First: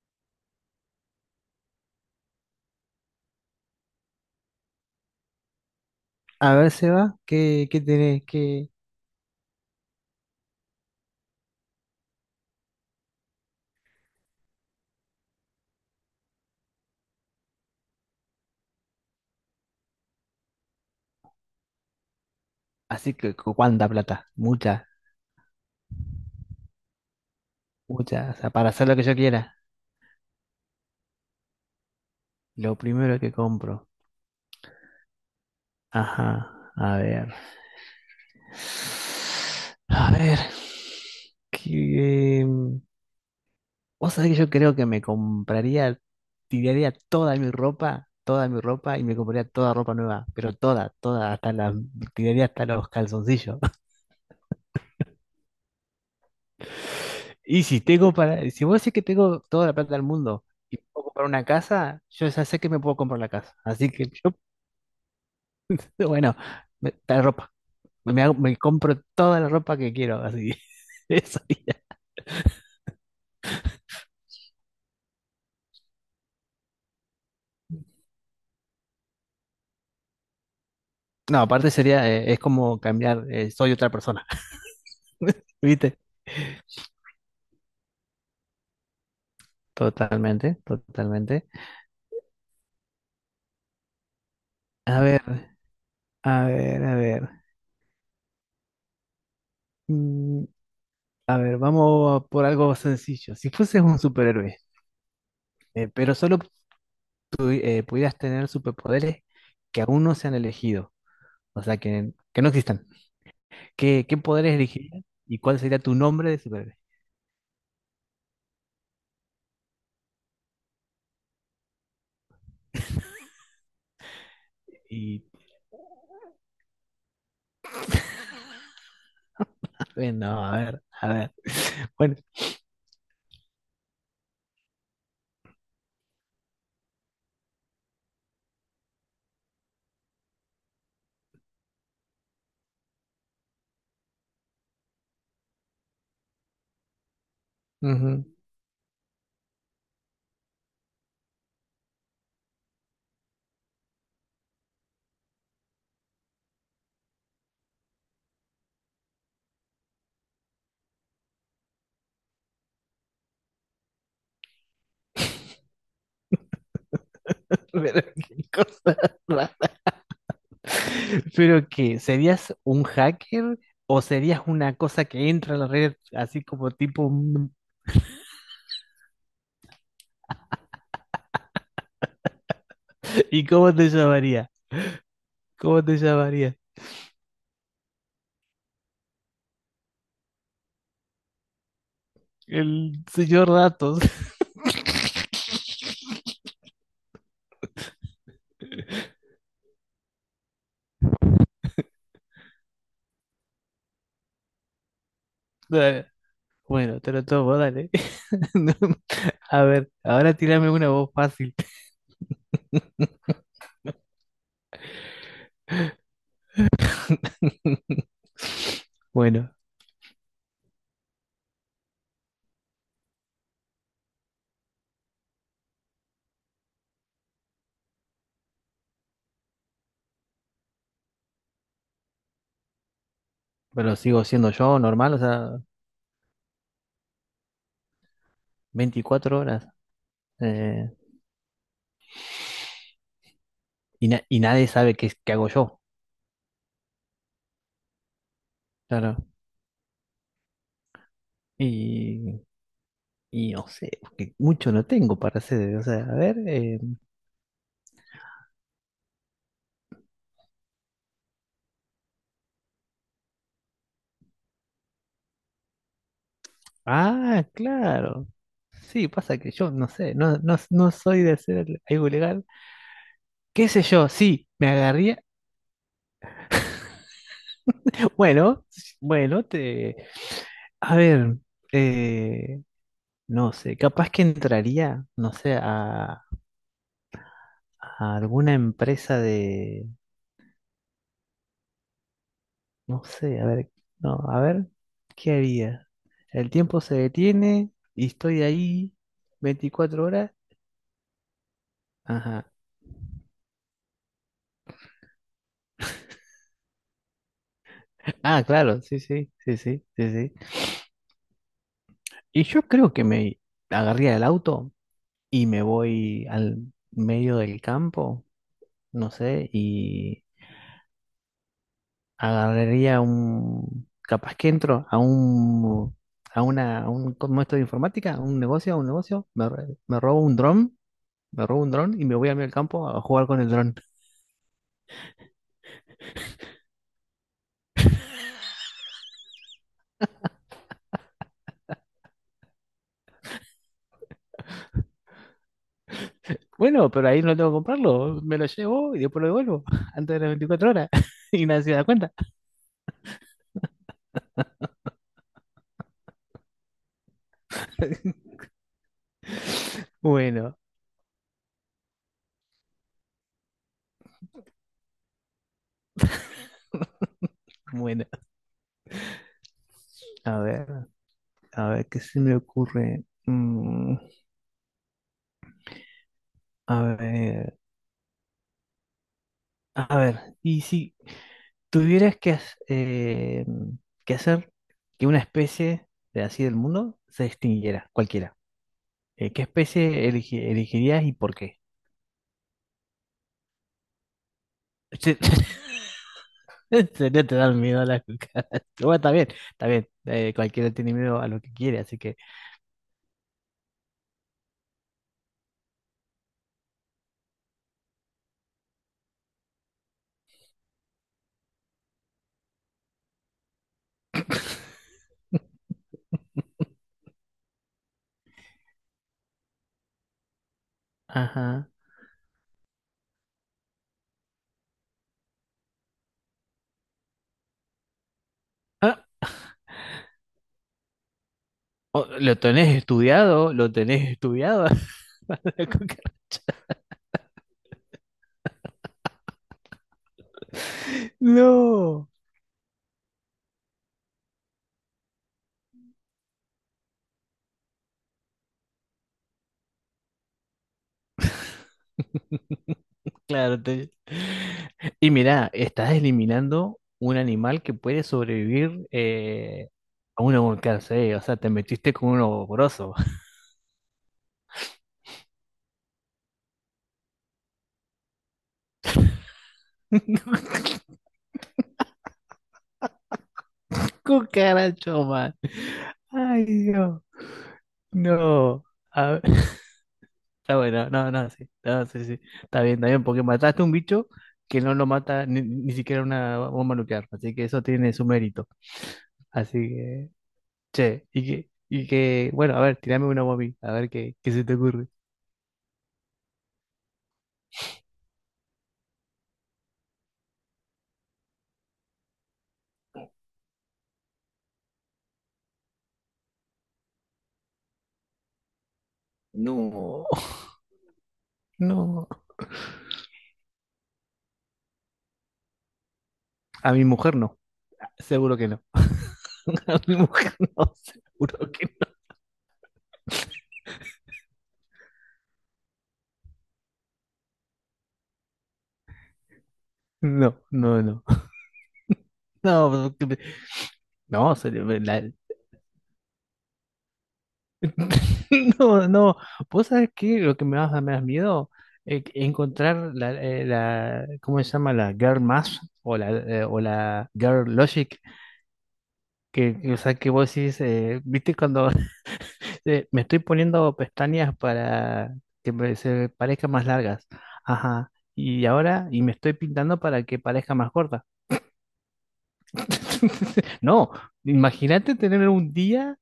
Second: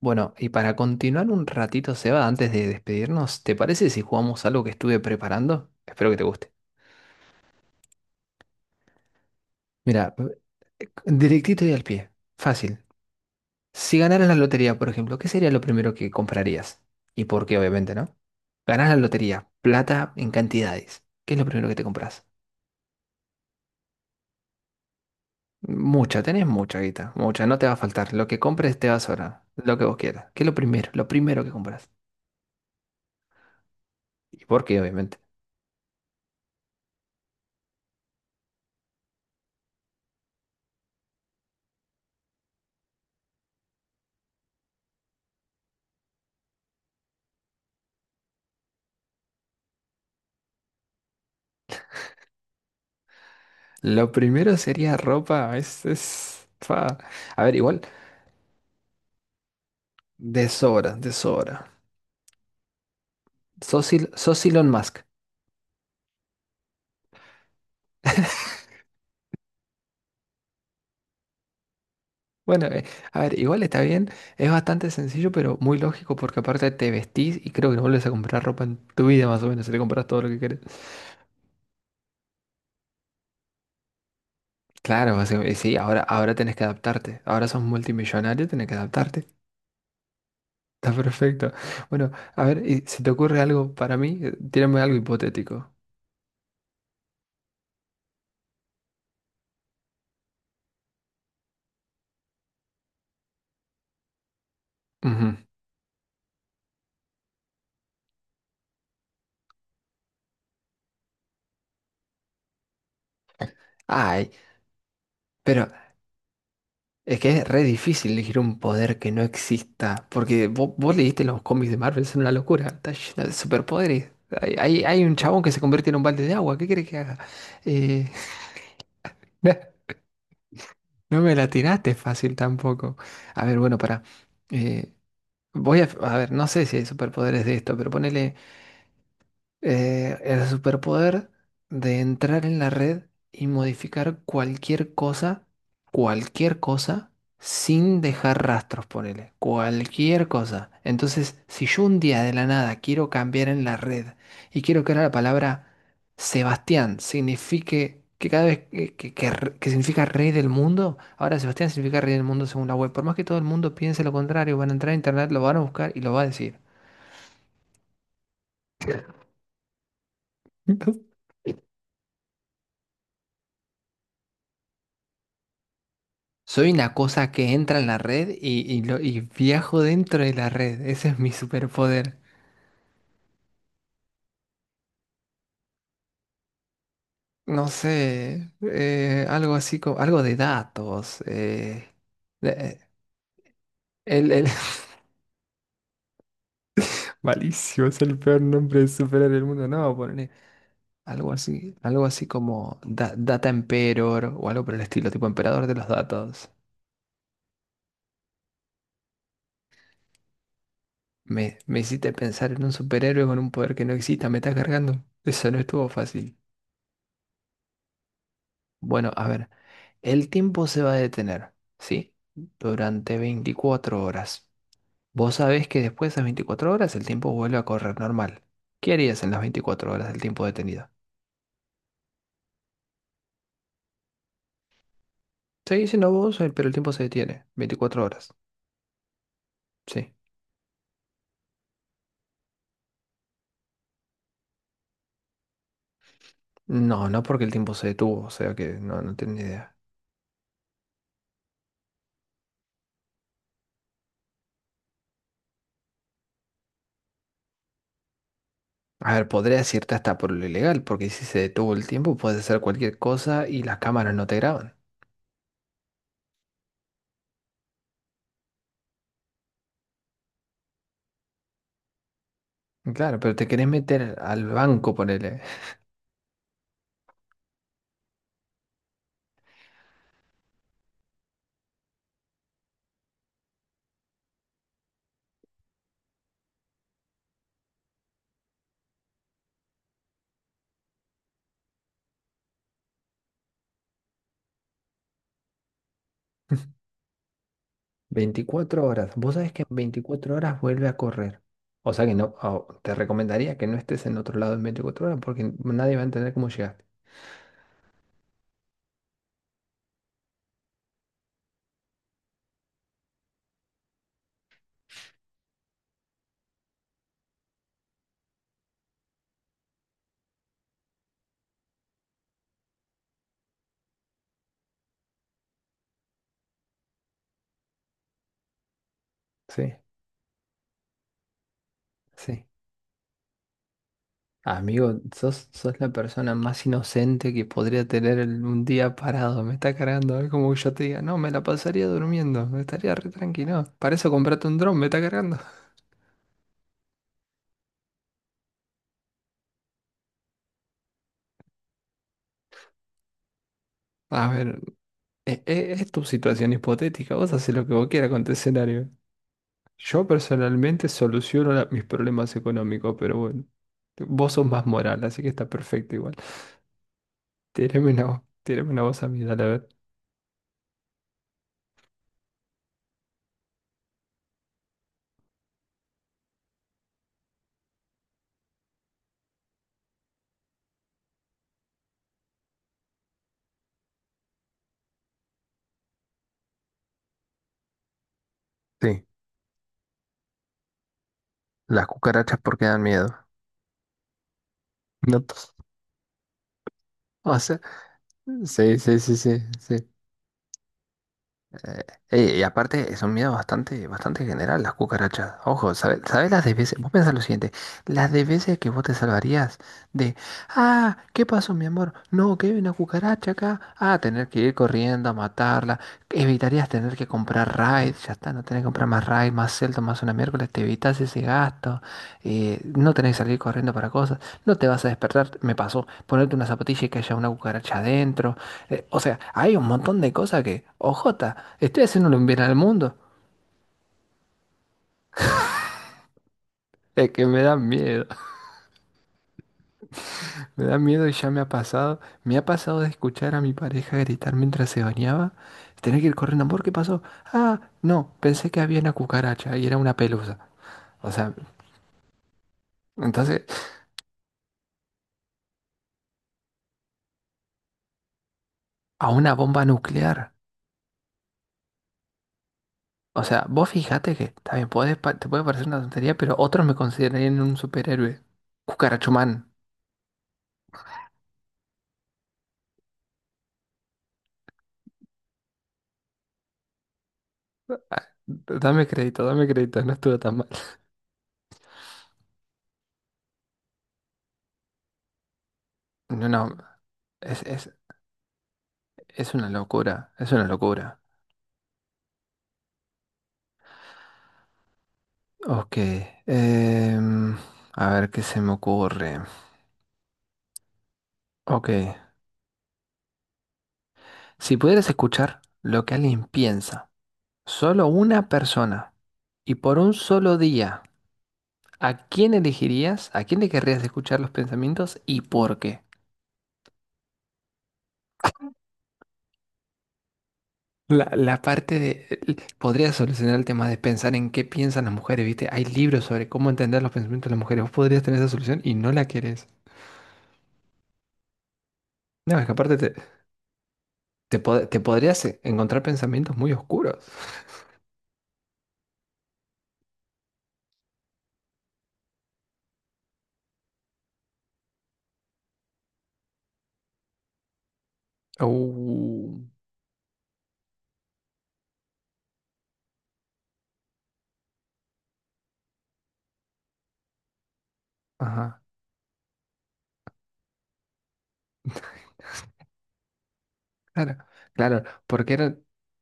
Bueno, y para continuar un ratito, Seba, antes de despedirnos, ¿te parece si jugamos algo que estuve preparando? Espero que te guste. A ver, Seba, ¿qué tenés? ¿Qué? Mira, directito y al pie. Fácil. Si ganaras la lotería, por ejemplo, ¿qué sería lo primero que comprarías? ¿Y por qué, obviamente, no? Ganás la lotería, plata en cantidades. ¿Qué es lo primero que te compras? Así que, ¿cuánta plata? Mucha, Mucha, tenés mucha guita, mucha, no te va a faltar. Lo mucha. O que sea, para compres te hacer va lo a que yo sobrar, quiera. lo que vos quieras. ¿Qué es lo primero? Lo primero que compras. Lo primero que compro. ¿Y por qué, obviamente? Ajá, a ver. A ver. Que, em, vos sabés que yo creo que me compraría, tiraría toda mi ropa y me compraría toda ropa nueva, pero toda, toda, tiraría hasta los calzoncillos. Lo primero sería ropa, fa. A ver, Y igual, si vos decís que tengo toda la plata del mundo de y sobra, puedo de comprar una sobra. casa, yo ya sé que me puedo comprar la casa. Así Sos, que yo, sos Elon Musk. bueno, la ropa. Me compro toda la ropa que quiero, así. Eso sería. Bueno, a ver, igual está bien, es bastante sencillo, pero muy lógico porque aparte te vestís y creo que no vuelves a comprar ropa en tu vida más o menos, si te compras todo lo que querés. No, aparte sería, es como cambiar, soy otra persona, Claro, o sea, y sí, ¿viste? Ahora tenés que adaptarte. Ahora sos multimillonario, tenés que adaptarte. Totalmente, Está totalmente. perfecto. Bueno, a ver, y si te ocurre algo para mí, tírame algo A ver, hipotético. a ver, a ver. Mm, a ver, vamos por algo sencillo. Si fueses un superhéroe, Ujú. Pero solo pudieras tener superpoderes que aún no se han elegido, o sea, que no existan. ¿Qué Ay, poderes elegirías y cuál pero sería tu nombre de superhéroe? es que es re difícil elegir un poder que no exista, porque vos leíste los cómics de Marvel, son una locura, está lleno de superpoderes. Hay un Y chabón que se convierte en un balde de agua, ¿qué querés que haga? Eh, bueno, a ver, a no ver. me la tiraste Bueno, fácil tampoco. A ver, bueno, para voy a ver, no sé si hay superpoderes de esto, pero ponele. El superpoder de entrar en la red y modificar cualquier cosa, sin ujú. dejar rastros, ponele, cualquier cosa. Entonces, si yo un día de la nada quiero cambiar en la red y quiero que ahora la palabra Sebastián signifique que cada vez que significa rey del mundo, ahora Sebastián significa rey del mundo según la web. Por más que todo el mundo piense lo contrario, van a entrar a internet, lo van a buscar y lo va a decir. Pero qué cosa rara. Pero que serías un hacker o serías una cosa que entra a la red así Soy como una tipo cosa que un- entra en la red y viajo dentro de la red. Ese es mi superpoder. ¿Y cómo te llamaría? ¿Cómo te llamaría? No sé, algo así como algo de datos. Eh, El señor Datos. el, el- Malísimo, es el peor nombre de superhéroe del mundo. No, ponle algo así, Data Emperor o algo por el estilo, tipo emperador de los Dale. datos. Bueno, te lo tomo, dale. No, a ver, ahora tírame una voz fácil. Me hiciste pensar en un superhéroe con un poder que no exista, me estás cargando. Eso no estuvo fácil. Bueno, a ver, Bueno, el tiempo se va a detener, ¿sí? Durante 24 horas. Vos sabés que después de esas 24 horas el tiempo vuelve a correr normal. ¿Qué harías en las 24 horas del tiempo detenido? pero sigo siendo yo normal, o sea, Seguís siendo vos, pero el tiempo se detiene. 24 horas, 24 horas. sí. eh, y nadie sabe qué hago yo. No, porque el tiempo se detuvo, o sea que no Claro. tengo ni idea. Y, y no sé, porque mucho no tengo para hacer. O sea, a ver. A ver, podría decirte hasta por lo ilegal, porque si se detuvo el tiempo puedes hacer cualquier cosa y las cámaras no te graban. Ah, claro. Sí, pasa que yo no sé, no, no, no soy de hacer algo ilegal. Claro, pero te querés ¿Qué sé yo? meter al Sí, me banco, agarría. ponele. Bueno, bueno, te. A ver. eh, No sé, capaz que entraría, no sé, a alguna empresa de, no sé, a ver, no, a ver, ¿qué haría? El tiempo se detiene y estoy 24 ahí horas. Vos sabés que en 24 horas. 24 horas vuelve a correr. O sea que no, Ajá. ah, te recomendaría que no estés en otro lado en 24 horas porque nadie va a entender cómo llegaste. Ah, claro, sí, sí, sí, sí, sí, sí. Y yo creo que me agarría el auto y me voy al medio del campo, no sé, y agarraría un, capaz que entro a un, a una, a un, ¿cómo esto de informática? A un negocio, Sí, me robo un dron, me robo un dron y me voy a mí sí. al campo a jugar con el dron. Amigo, sos, sos la persona más inocente que podría tener un día parado. Me está cargando. Es como que yo te diga, no, me la pasaría durmiendo. Me estaría re tranquilo. Para eso comprate un dron, me está cargando. Bueno, pero ahí no tengo que comprarlo, me lo llevo y después lo devuelvo antes de las 24 horas y nadie se da cuenta. A ver, tu situación hipotética. Vos haces lo que vos quieras con tu escenario. Yo Bueno, personalmente soluciono mis problemas económicos, pero bueno, vos sos más moral, así que está perfecto igual. Bueno, Tírame una voz a mí, dale a ver. a ver, a ver, ¿qué se me ocurre? A ver, a ver, y si, tuvieras eh, que hacer que una especie de así del mundo se extinguiera, cualquiera, Sí, ¿qué especie elegirías y por qué? las cucarachas porque dan miedo. Sí, No, en serio te o sea, dan miedo a las cucarachas. sí, Bueno, sí, está sí, bien, sí, está bien. sí. Cualquiera tiene miedo a lo que quiere, así que. Y aparte son miedos bastante, bastante general las cucarachas. Ojo, ¿sabes, sabes las de veces? Vos pensás lo siguiente, las de veces que vos te salvarías de, ah, ¿qué pasó, mi amor? No, que hay una cucaracha acá. Ah, tener que ir corriendo a matarla. Evitarías tener que comprar raid, ya está, no tenés que comprar más raid, más celda, más una miércoles, te evitas ese Ajá. gasto. No tenés que salir corriendo para cosas. No te vas a despertar, me pasó, ponerte una zapatilla y que haya una cucaracha adentro. O Ah, sea, hay un montón de cosas que, ojota, estoy haciéndole un ¿lo bien al tenés mundo. estudiado? ¿Lo tenés estudiado? ¿La cucaracha? Es que me da miedo, me da miedo y ya me ha pasado. No. Me ha pasado de escuchar a mi pareja gritar mientras se bañaba. Tener que ir corriendo, amor, ¿qué pasó? Ah, no, pensé que había una cucaracha y era una pelusa. O sea, entonces, Claro, y mira, estás eliminando un animal que puede sobrevivir a una bomba a nuclear. una volcánsele, o sea, te metiste con un ogroso. O sea, vos fijate que también podés, te puede parecer una tontería, pero otros me considerarían un superhéroe. Cucarachumán. Cucaracho, man. Ay, Dios. Ah, No. dame A ver, crédito, dame crédito, no estuvo tan mal. está bueno, no, no, sí. No, sí, sí. Está bien, porque mataste un bicho que no lo mata ni siquiera No, una no, bomba nuclear. Así es, que eso es- tiene su mérito. es una Así que, locura, es una locura. che, bueno, a ver, tirame una bomba, a mí, a ver qué, qué se te ocurre. Ok, em, a ver qué se me ocurre. Ok, si pudieras escuchar lo que alguien piensa, solo una persona, y por un No, solo día, ¿a no, quién elegirías? ¿A quién le querrías escuchar los pensamientos y por qué? a mi mujer no. Seguro que no. A mi mujer no, La seguro que parte de... el- Podría solucionar el tema de pensar en qué piensan las mujeres, ¿viste? Hay libros sobre cómo entender los pensamientos de las mujeres. Vos podrías tener esa solución y no la querés. no. No, no, no. No, es que No, aparte te, porque no, te podrías encontrar pensamientos muy oscuros. no, no. ¿Vos sabés qué? Lo que me vas a me das miedo encontrar ¿cómo se llama? La Girl Math o la Girl Logic. Uh, O sea, que vos decís, ¿viste cuando me estoy poniendo pestañas para que se parezcan más largas? Ajá. Y ajá. ahora, y me estoy pintando para que parezca más corta. No, Claro, claro, imagínate tener porque un era... día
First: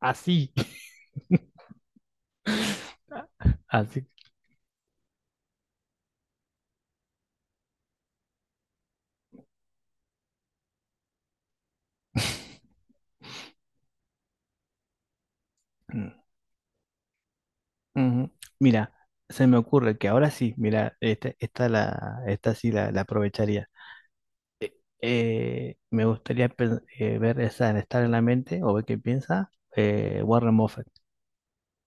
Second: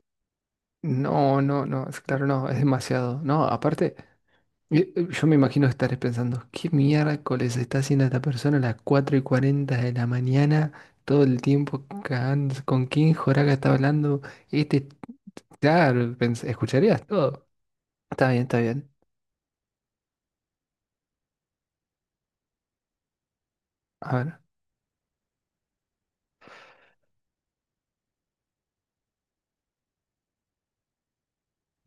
así. No, no, no, es claro, no, es demasiado. No, aparte, Así. Yo me imagino estar pensando, ¿qué miércoles está haciendo esta persona a las 4:40 de la mañana? Todo el tiempo, ¿con quién Joraga está hablando? Este, Mm, claro, escucharías todo. Está ujú. bien, está bien. Mira, se me ocurre que ahora sí, mira, esta sí la aprovecharía. A ver, Me gustaría estar en la mente o ver qué piensa Warren Buffett.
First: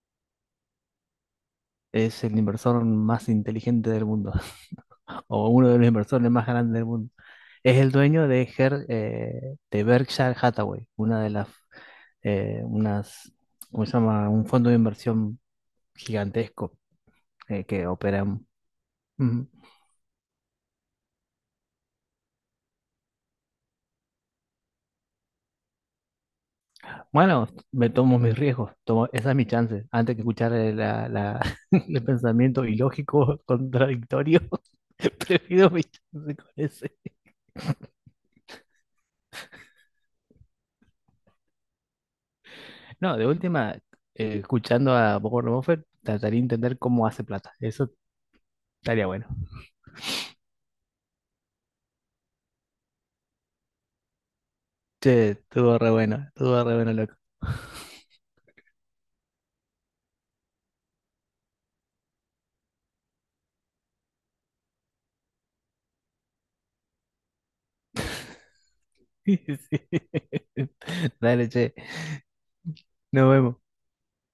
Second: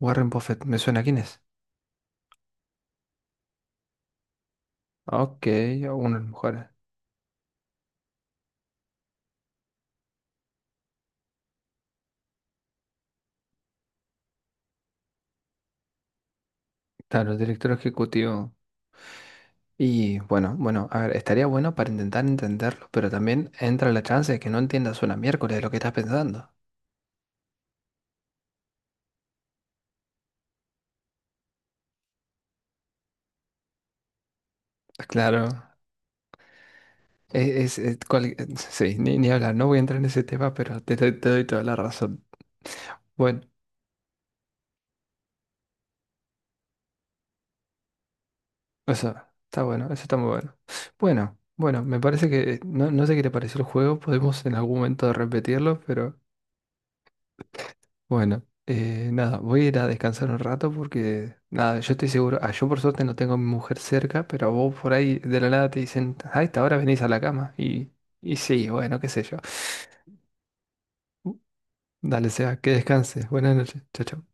Warren Buffett, ¿me suena quién es? Es el inversor más inteligente del mundo, Ok, o uno de los a uno de inversores los más mejores. grandes del mundo. Es el dueño de Berkshire Hathaway, una de unas, ¿cómo se llama? Un fondo de inversión gigantesco Claro, el director que opera. Ejecutivo. Ujú. Y bueno, bueno, a ver, estaría bueno para intentar entenderlo, pero también entra la chance de que no entiendas una miércoles de lo que estás pensando. Bueno, me tomo mis riesgos, esa es mi chance, antes que escuchar el pensamiento ilógico, contradictorio, Claro, prefiero mi chance con ese. es, es- es cual- sí, ni hablar, no voy a entrar en ese tema, pero te doy toda la razón. No, de Bueno, última, escuchando a Warren Buffett, trataría de entender cómo hace plata, eso estaría eso bueno. Bueno, eso está muy bueno. Bueno, bueno, me parece que no, no sé qué te pareció el juego, podemos en algún momento Che, repetirlo, pero... estuvo re bueno, loco. Bueno, nada, voy a ir a descansar un rato porque, nada, yo estoy seguro, ah, yo por suerte no tengo a mi mujer cerca, pero vos por ahí de la nada te dicen, a esta hora venís a la cama. Y sí, bueno, qué sé yo. Sí. Dale, che, Dale, sea, que descanses. nos Buenas vemos. noches. Chao, chao.